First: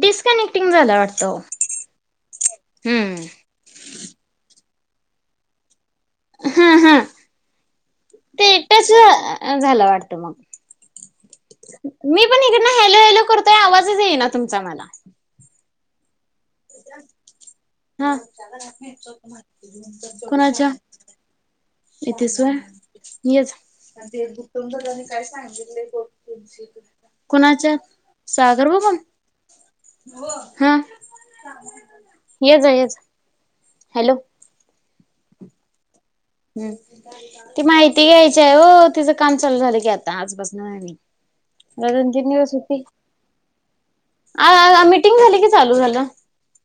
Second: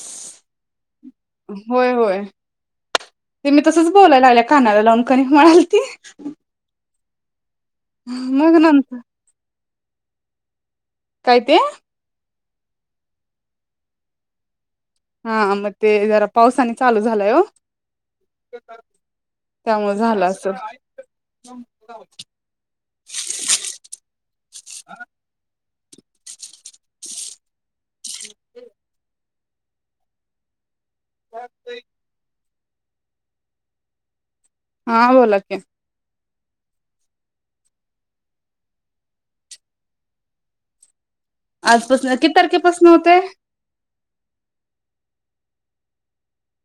Disconnecting झाला वाटतं. होय होय हम्म. ते मी तसच बोलायला आल्या कानाला लावून कणिक मळालती [inaudible] तेटच झालं वाटतं मग काय ते मी पण इकड हलो हेलो करतोय आवाजच येई ना तुमचा मला हा मग ते इ जर आप पावसाने चालू झालाय हो हा त्यामुळे झालं अस येथे होय याच ते ऊटुंबऱ्यांनी काय सांगणार कुणाच्या सागर बघण हा सागर [inaudible] ये जा ये जा हॅलो हा बोला क हम्म ती माहिती घ्यायची आहे हो तिचं काम चालू झालं की आता आजपासून नाही आजपासून किती तारखेपासून होते अ मीटिंग झाली की चालू झालं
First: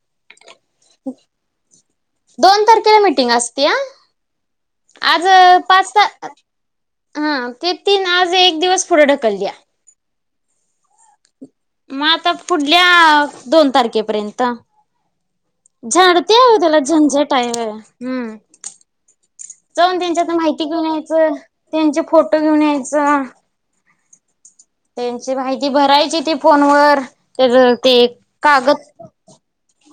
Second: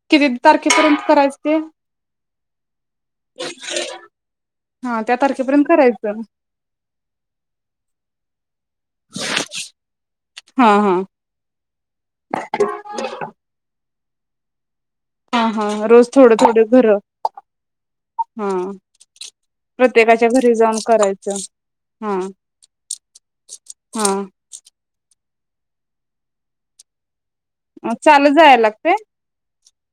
किती तारखेपर्यंत करायचे ते दोन तारखेला मिीटिंग असते हा त्या आज तारखेपर्यंत पाच करायचं ते तीन आज एक दिवस पुढे ढकलली हा हा मग आता पुढल्या दोन तारखे पर्यंत हा हा रोज थोडं झाडते ह थोडं त्याला घर झंझाटाय हम्म हा जाऊन प्रत्येकाच्या त्यांच्यात घरी माहिती जाऊन घेऊन यायचं करायचं त्यांचे हा फोटो घेऊन यायचं हा त्यांची माहिती भरायची ती फोन व तर ते चालत जायला कागद लागतय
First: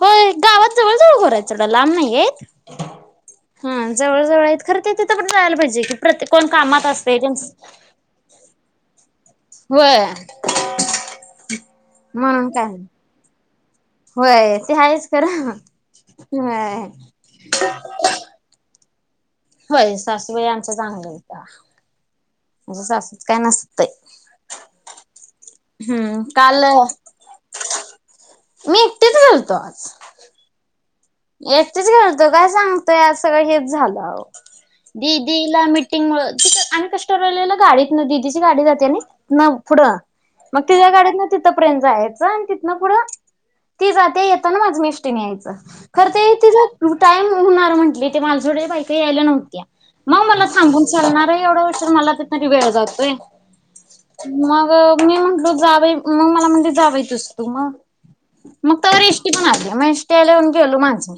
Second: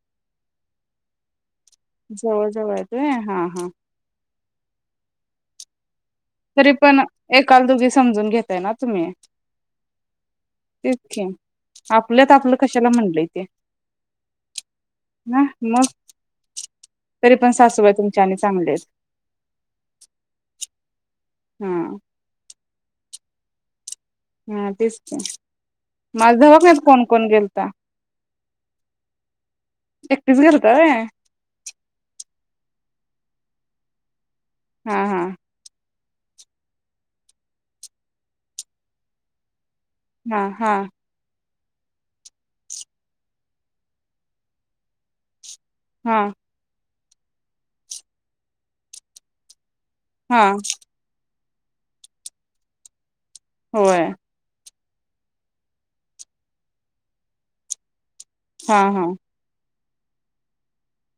हो गावात जवळ जवळ घर आहेत. लांब नव्हेत जवळ जवळ आहे ते हा हा जवळ जवळ खर ते तर आपण जायला पाहिजे. प्रत्येक कोण तरी कामात पण असते त्यांच एकाल दोघी समजून घताय ना तुम्ही होय तिचके आपल्यात म्हणून आपलं काय कशाला म्हणले, ते होय, ते आहेच खरा ह मग हय तरी पण सासूबाई तुमच्या आणि चांगले आहेत हम्म माझ्या सासूच काय नसतय. हा तेच तर हम्म माझ [unintelligible] काल नाही कोण कोण गेलता मी एकटीच एकटीच गेलता व्हयं एकटच गेलतो काय सांगतोय आ सगळं हेच झालं हा हा दिदीला मि िंगमुळे त आणि कष्टरलेलं गाडीत न तिची गाडी जाते आणि न पुढं हा मग हा तिझ्या गाडीत ना त पर्यंत जायचं आणि तिथनं पुढं ती जाते येताना माझ मी एसटी नी यायचं करता हा येत त टाईम होणार म्हंटले ते माझ कडे बायका काही यायला नव्हत्या मग हा मला सांगून चालणार आहे. एवढं वर्ष मला त तरी वेळ जातोय. होय मग मी म्हटलो जावे मग मला म्हणते जा बाई तूच तू मग मग हा तवर हा येसटी पण आली मग ले खेलू माणस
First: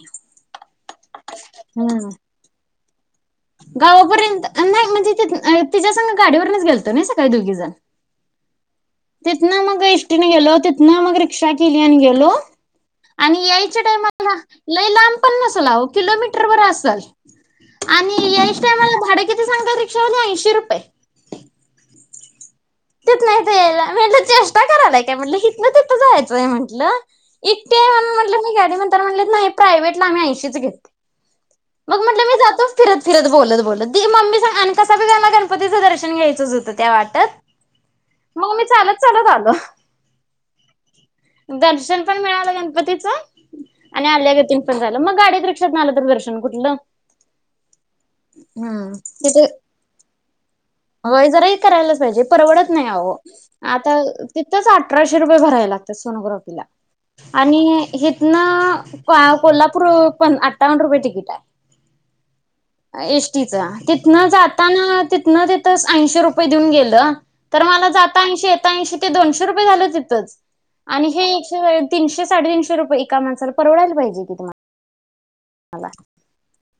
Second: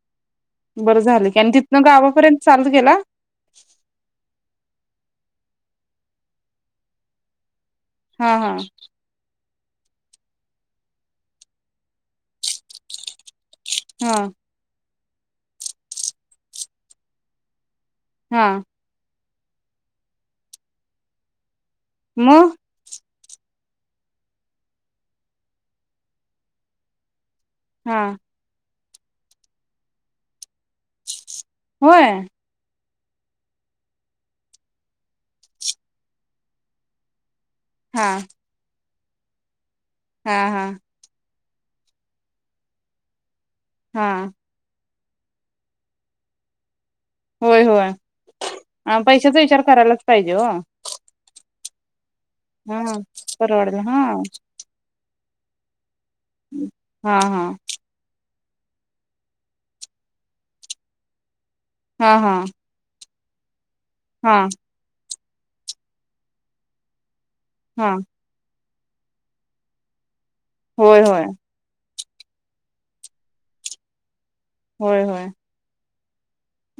बरं झालं की आणि तिथनं गावापर्यंत चालत गेला. गावापर्यंत नाही म्हणजे त तिच्या संग गाडीवरूनच गेलतो ना सकाळी दोघी जण हा हा तिथन मग एसटीने गेलो तिथन मग रिक्षा केली आणि गेलो आणि याय टाम हा लई लाब ् किलोमीटर वर असल आणि हा यायचा टाइमला भाड क सांगा रिक्षा शी रुपये म तिथ नाही यायला म्हट चेष्टा करालाय काय म्हटलं हथ ना तिथं जायचंय म्हंटलं इते हा म्हटलं तर म्हणटले नाही प्रायव्टला आम्ही ऐशीच घेते मग होय म्हटलं मी जातो फिरत फिरत बोलत बोलत मम्मी स कसा ब गणपतीचं दर्शन घ्यायचंच होतं त्या वाटत हा ल दल हा हा दर्शन पण मिळालं गणपतीच आणि हा आल्या ग तीन पण झा मग गाडीत रिक्षात आलं तर दर्शन कुठलं होय होय हम्म पैशाचा तिथे विचार करायलाच काहिजो होय जराही करायलाच पाहिजे परवडत हा नाय आवो परवडला आता हा तिथंच अठराश रुपये भरायला सोनोग्राफीला हा हा आणि हे ना आ कोल्हापूर अठावन रुपये टिकिट हाय हा हा एस टीचा तिथनं हा जाताना तीत हा तित आत्ताच ऐंशी रुपये देऊन गेलं तर मला हा जाता ऐंशी येता ऐंशी ते दोनशे रुपये झालं तिथंच होय आणि होय हे एकशे वयत तीनशे साडेतीनशे रुये एका माणसाला परवडायला की तुमा होय होय [inaudible]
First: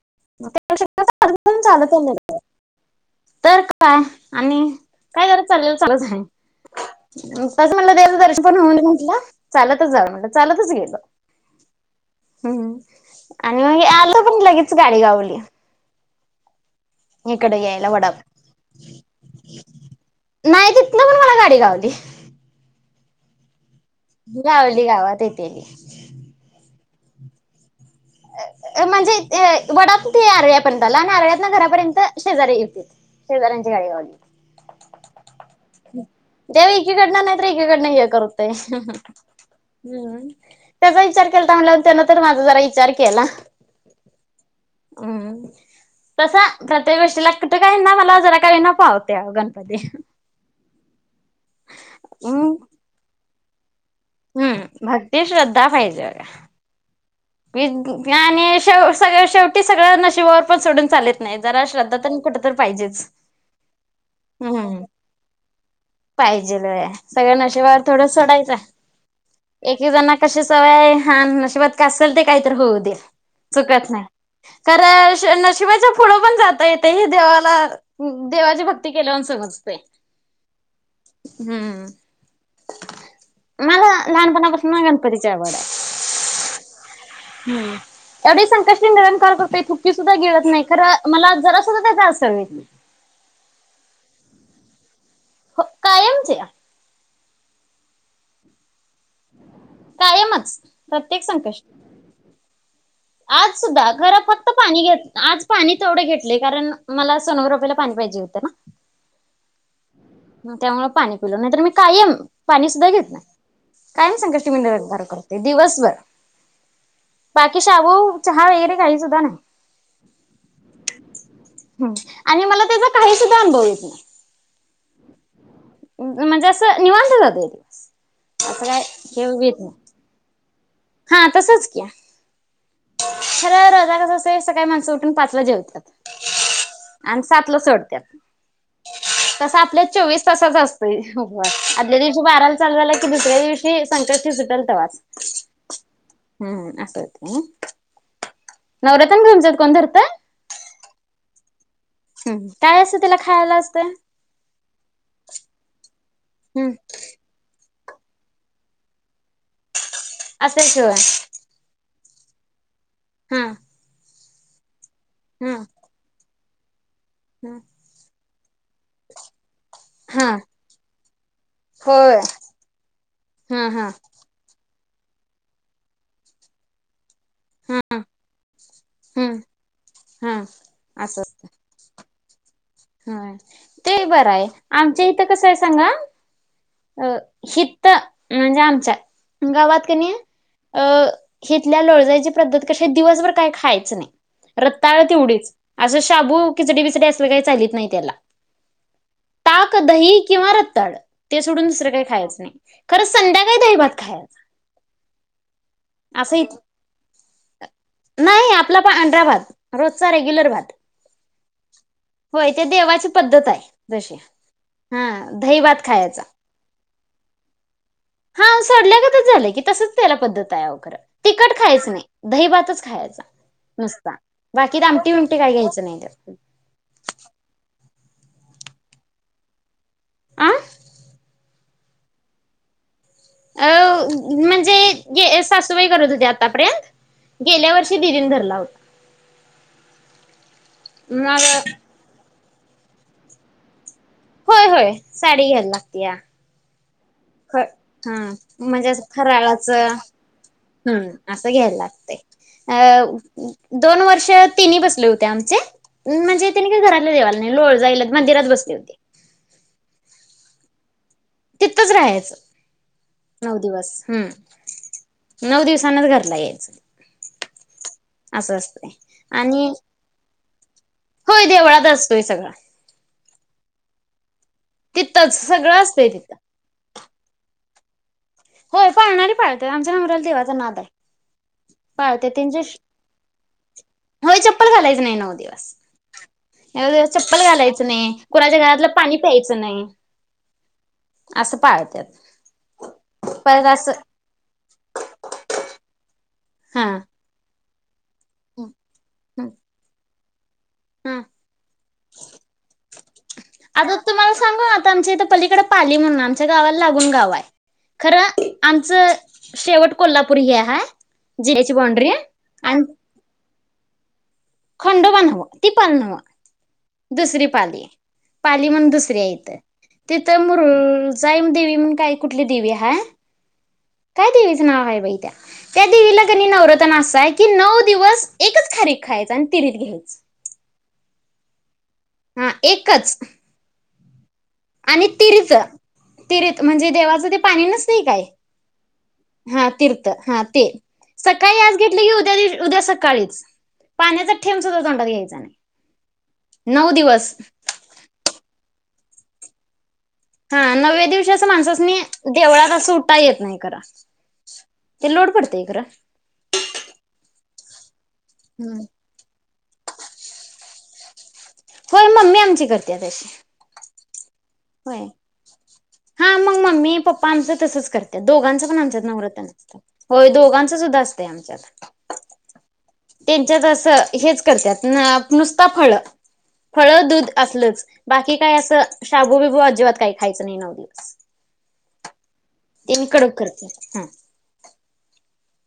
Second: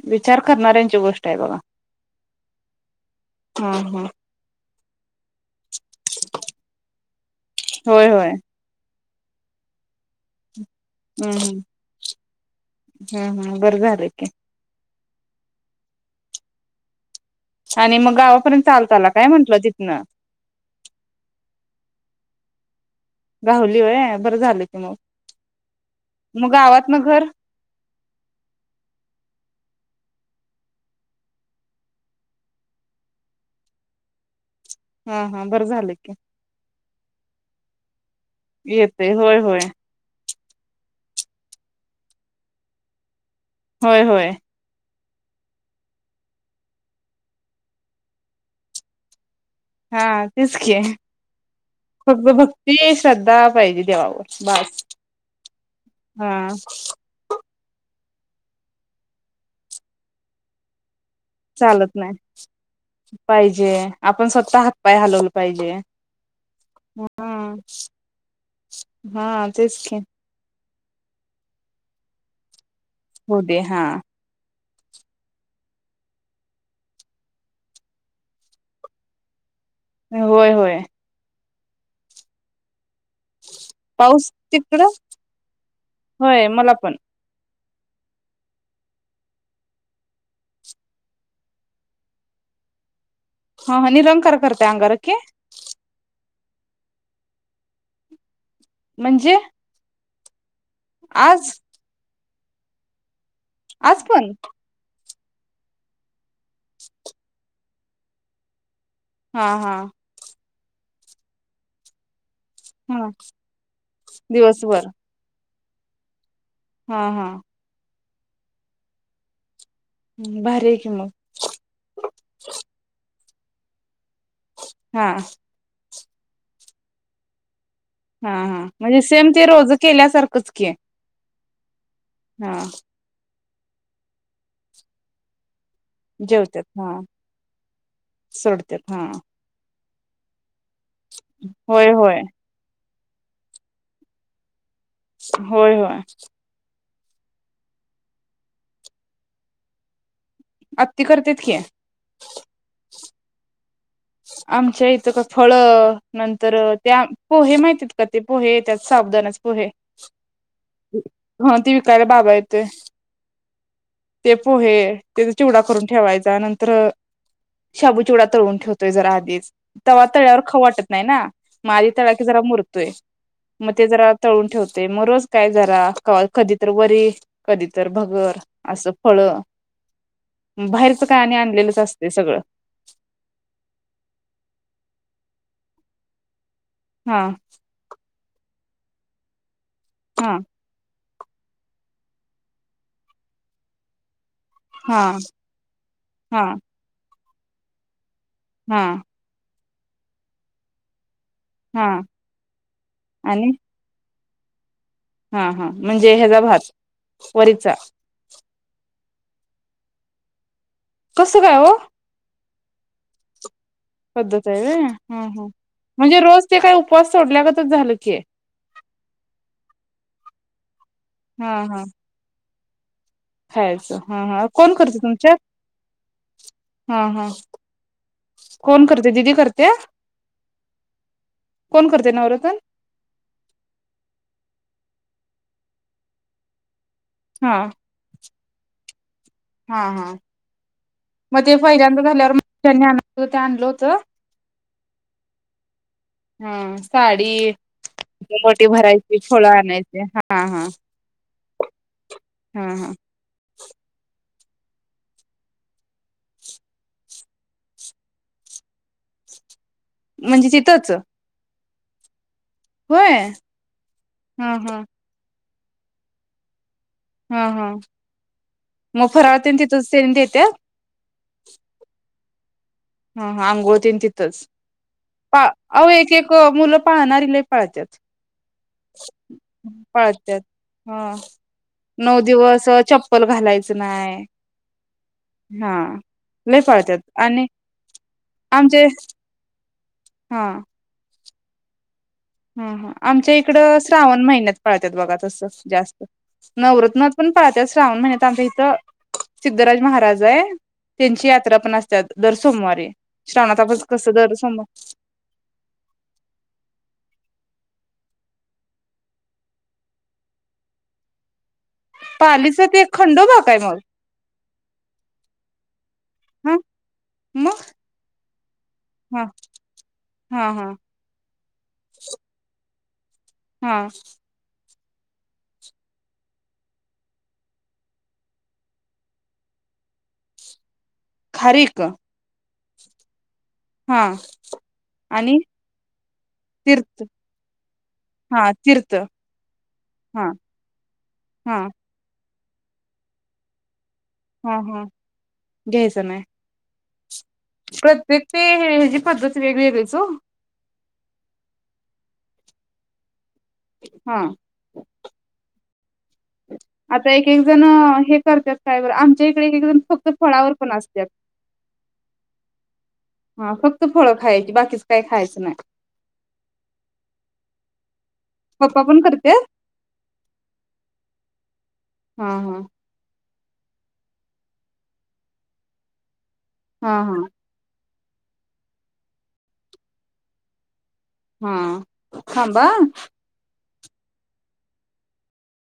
विचार करणाऱ्यांची त्यापेक्षा गोष्ट हाय बघा [inaudible] तर काय आणि काय करत चालल चालल सांग तसं म्हणल होय देवाच होय दर्शन पण होऊ दे म्हटलं चालतच जा म्हणल चालतच गेल हम्म हम् हम्म हम्म आणि बर मग झालं आलो की पण लगेच गाडी घावली इकड यायला आणि मग वडाप गावापर्यंत चालत आला काय म्हंटलं तिथनं नाय तिथन पण मला गाडी घावली घाहुली होय बर झाल की गावली मग गावात येतेली मग गावात मग घर अ म्हणजे ते वडाप ते आरव्यापर्यंत आला आणि आरव्यात घरापर्यंत शेजारी हुतीत शेजाऱ्यांची गाडी घावली हा हा बरं झालं की देव एकीकडन नायत एकी कडन हे करू तय येतय होय होय त्याचा विचार केलता म्हणला त्यांना तर माझा जरा ईचार केला होय होय हम्म तसा प्रत्येक गोष्टीला कुठं काही ना मला जरा काही न पावते गन हा तेच की हम्म भक्ती श्रद्धा पाहिजे देवावर बास हम्म भक्ती श्रद्धा पाहिजे हा आणि सगळ शेवटी सगळं नशिबावर पण सोडून चाले त नाही जरा चालत श्रद्धा नाही कुठ तर पाहिजे पाहिजे आपण स्वतः हातपाय हलवलं पाहिजे पाहिजेल होय सळशे हम्म नशिबावर सोडायचं हा तेच की क सवय हाय आणि नशिबात काया आसल ते कायतर होऊदे हो दे हा खर नशिबाच्या फुड पण जाता येते हे देवाला देवाची भक्ती केल्यावर समजते होय होय हम्म मला पाऊस लहानपणापासून ना तिकडं गणपतीच्या आवड आहे होय मला पण हम एवढी संकष्टी निरणकार करतो थुकी सुद्धा गिळत नाही खर मला जरा सुद्धा त्याचा असंर नाही हा हा निरंकार करते अंगार की हो कायमची म्हणजे कायमच प्रत्येक आज संकष्टी आज सुद्धा आज घरात पण फक्त पाणी घेत आज पाणी तेवढे घेतले. कारण मला सोनोग्राफीला पाणी पाहिजे होत ना. हां हां. म त्यामूळ पाणी पिलं. नाहीतर मी कायम पाणी सुद्धा घेत हा नाही. कायम संकष्टी मी दिवसभर निरंकार करते. दिवसभर. हा हा बाकी शाबू चहा वगैरे काही सुद्धा नाही. भारी आहे की मग हं. आणि मला त्याच काहीच [unintelligible] हां. म्हणजे असं निवांत जातोय दिवस. हा हा, असं काय म्हणजे हे सेम ते येत रोज नाही केल्यासारखंच. की हा तसच किया. हा, खर रोजा कसं असं सकाळी माणसं उठून पाचला जेवतात. जेवतात हा आणि सातलं सोडत्यात. सोडतात हा तस आपल्या चोवीस तासाचा असत तय उपवास. होय आदल्या होय दिवशी बाराला चालू झाला की, दुसऱ्या दिवशी संकष्टी सुटंल तावच. होय होय. ह नव रतन तुमच्यात कोण धरतं? आत्ती करतेत की. हं, काय असं तिला खायला असतं? आमच्या इथं का? फळ, नंतर हम्म त्या पोहे माहिती ते पोहे त्यात साबुदाण्याच पोहे. असतंय शिवाय हं ती का रे बाबा येते, हं, ते पोहे त्याचा चिवडा करून ठेवायचा नंत त्र हा शबुचिवडा, तळून ठे तोय जरा आधीच. तवा्हा हा तळ्यावर खाऊ वाटत नाही ना. म आधी तळा होय की जरा मुरतोय. हा मग ते हा जरा तळून ठेवतो ते मग रोज काय जरा कधी तर वरी कधी तरर हा भगर असं फळ हम्म हा बाहेरच कायने आणलेलंच असते सगळं हा ते बरं आहे आमच्या इथं कसं आहे सांगा अह हा हिित म्हणजे आमच्या गावात कन हा अं हथल्या लोळजयची पद्धत कशी दिवसभर काही खायच नाही रत्ताळ हा तेवढीच असं हा शाबू किचडी बिचडी अस ग का लील स् नाहीहितला हा ताक दही किंवा रत्ताड ते सोडून हा दुसरं काही खायच नाही खरं आणि संध्याकाळी दही भात खायला हा हा म्हणजे इत हैजराभात वरचा नाही आपला प अांढरा भात रोजचा रेग्युलर भात कसं काय हो? होय ते देवाची पद्धत आहे. जशी पद्धत आहे होय. हा हा दही भात म्हणजे खायचा रोज ते काय उप स सोडल्यागच झालं. की हा सडल्यागतच झालं की तसच त्याला पद्धत. तयाव खरं. तिखट खायचं नाही दही भात तच खाचं. हायच हा हा कोण करतं तुमच्यात, बिमटी काय घ्यायचं नाही त्यात. हा हा. कोण करते दिदी करते? आ कोण करते नवरत्न? अ म्हणजे सासूबाई करत होते आतापर्यंत हा गेल्या वर्षी दिदीन धरला होता हा हा मग ते फैल्यांदा धरल्यावर शनी आण ते आणल होत. होय होय साडी घ्यायला लागतीया. हम्म ख हम म्हणजे अस भरायची फळं खराळाच आणायची हा हा हम् असं घ्यायला लागत. हा हा अ दोन वर्ष तेनी बसले होते आमचे म्हणजे तेनी का घरातले देवाला लोळ जाईल मंदिरात बसले होते. म्हणजे तिथंच? तिथंच राहायचं. होय, नऊ दिवस हम्म हं हं. नऊ दिवसांनच घरला यायचं. हा हा असं असतंय मग फराळ तेन आणि तिथंच येन देतात. होय देवळात असतोय सगळा. हा हा अंघोळतीन तिथंच. तिथंच पा सगळं अवो असतंय एक एक तिथं मुलं पाहणारी लय पाळत्यात. होय पाळणारी पाळते आमच्या नवऱ्याला पाळत्यात देवाचा नाद आहे. हा नऊ पाळते त्यांचे दिवस चप्पल घालायचं नाय होय चप्पल घालायच नाही नऊ दिवस हा लय नऊ पाळत्यात दिवस चप्पल आणि घालायच कुणाच्या आमचे घरात पाणी प्यायचं नाही. हा असं पाळत्यात. हम् हम आमच्या इकड परत असं श्रावण महिन्यात पाळतात बघा तसं जास्त. हा नवरत्नात पण पाळतात श्रावण महिन्यात आमच्या इथं सिद्धराज महाराज जाय हा त्यांची यात्रा पण असतात दर सोमवारीे आता तुम्हाला सांगू आता आमच्या इथं पलीकड पाली म्हणून आमच्या गावाला लागून गाव आहे खरं आमचं शेवट कोल्हापूर हे हा पालीचा ते एक खंडोबाग आहे मग खंडो बनवं ती पालनव हा दुसरी मग पाली पाली म्हण दुसरी हा आहे इथं हा तिथं हा मुरुजई देवी म्हणून काय कुठली देवी आहे हा हा व आहे त्या त्या देवीला क नवरथन असा आहे की नऊ दिवस एकच खारीक खायच आणि तिरीत घ्यायच खारे एक हा एकच हा आणि तीर्थ तीर्थ म्हणजे देवाचं ते पाणी नस नाही काय हा तीर्थ हा तीर्थ हा ते हा सकाळी आज घेतलं की उद्या उद्या सकाळीच पाण्याचा हा ठेब सुद्धा हा तोंडात घ्यायचा नाही नऊ दिवस प्रत्ये ते पद्धती वेग वगळेचो हा नवव्या दिवशी असं माणसस म देवळात असं उठा येत नाही करा हा ते लोड पडतय खरा. आता एक एक जण हे. ते करतात हम्म काय बरं आमच्या. फक्त एक एक जण फळावर पण असतात. होय मम्मी आमची करते तशी. तू फळ खाय. होय हा मग मम्मी पप्पा आमचं तसच करत. दोघांचं पण पप्पा आमच्यात करते नवरन असतं होय दोघांचं सुद्धा असतं आमच्यात. हम् हम्म. त्यांच्यात असं हेच करतात नुसता फळ. फळ हा हा दूध असलच. बाकी काय असं शाबू बिबू अजिबात काही खायचं नाही नव्ह. हा थांबा. हम.